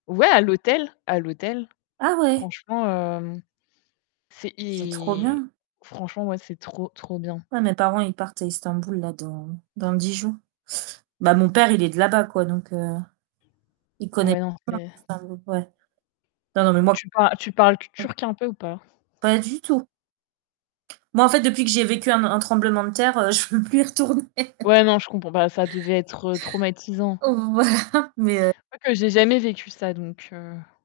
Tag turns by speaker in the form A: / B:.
A: Ouais, à l'hôtel, à l'hôtel.
B: Ah ouais?
A: Franchement, hem, c'est,
B: C'est trop
A: i
B: bien.
A: franchement ouais, c'est trop trop bien.
B: Ouais mes parents, ils partent à Istanbul là dans dans 10 jours. Bah mon père, il est de là-bas quoi, donc heu, il connaît
A: Ouais, non,
B: p
A: c'est
B: Istanbul ouais. Non non mais moi
A: Tu par tu parles t
B: [unintelligible]
A: turc un peu ou pas?
B: Pas du tout. Moi en fait depuis que j'ai vécu un n un tremblement de terre, heu, je veux plus y retourner.
A: Ouais, non je comprends, bah, ça devait être, heu, traumatisant.
B: Voilà, mais heu
A: Je crois que j'ai jamais vécu ça, donc heu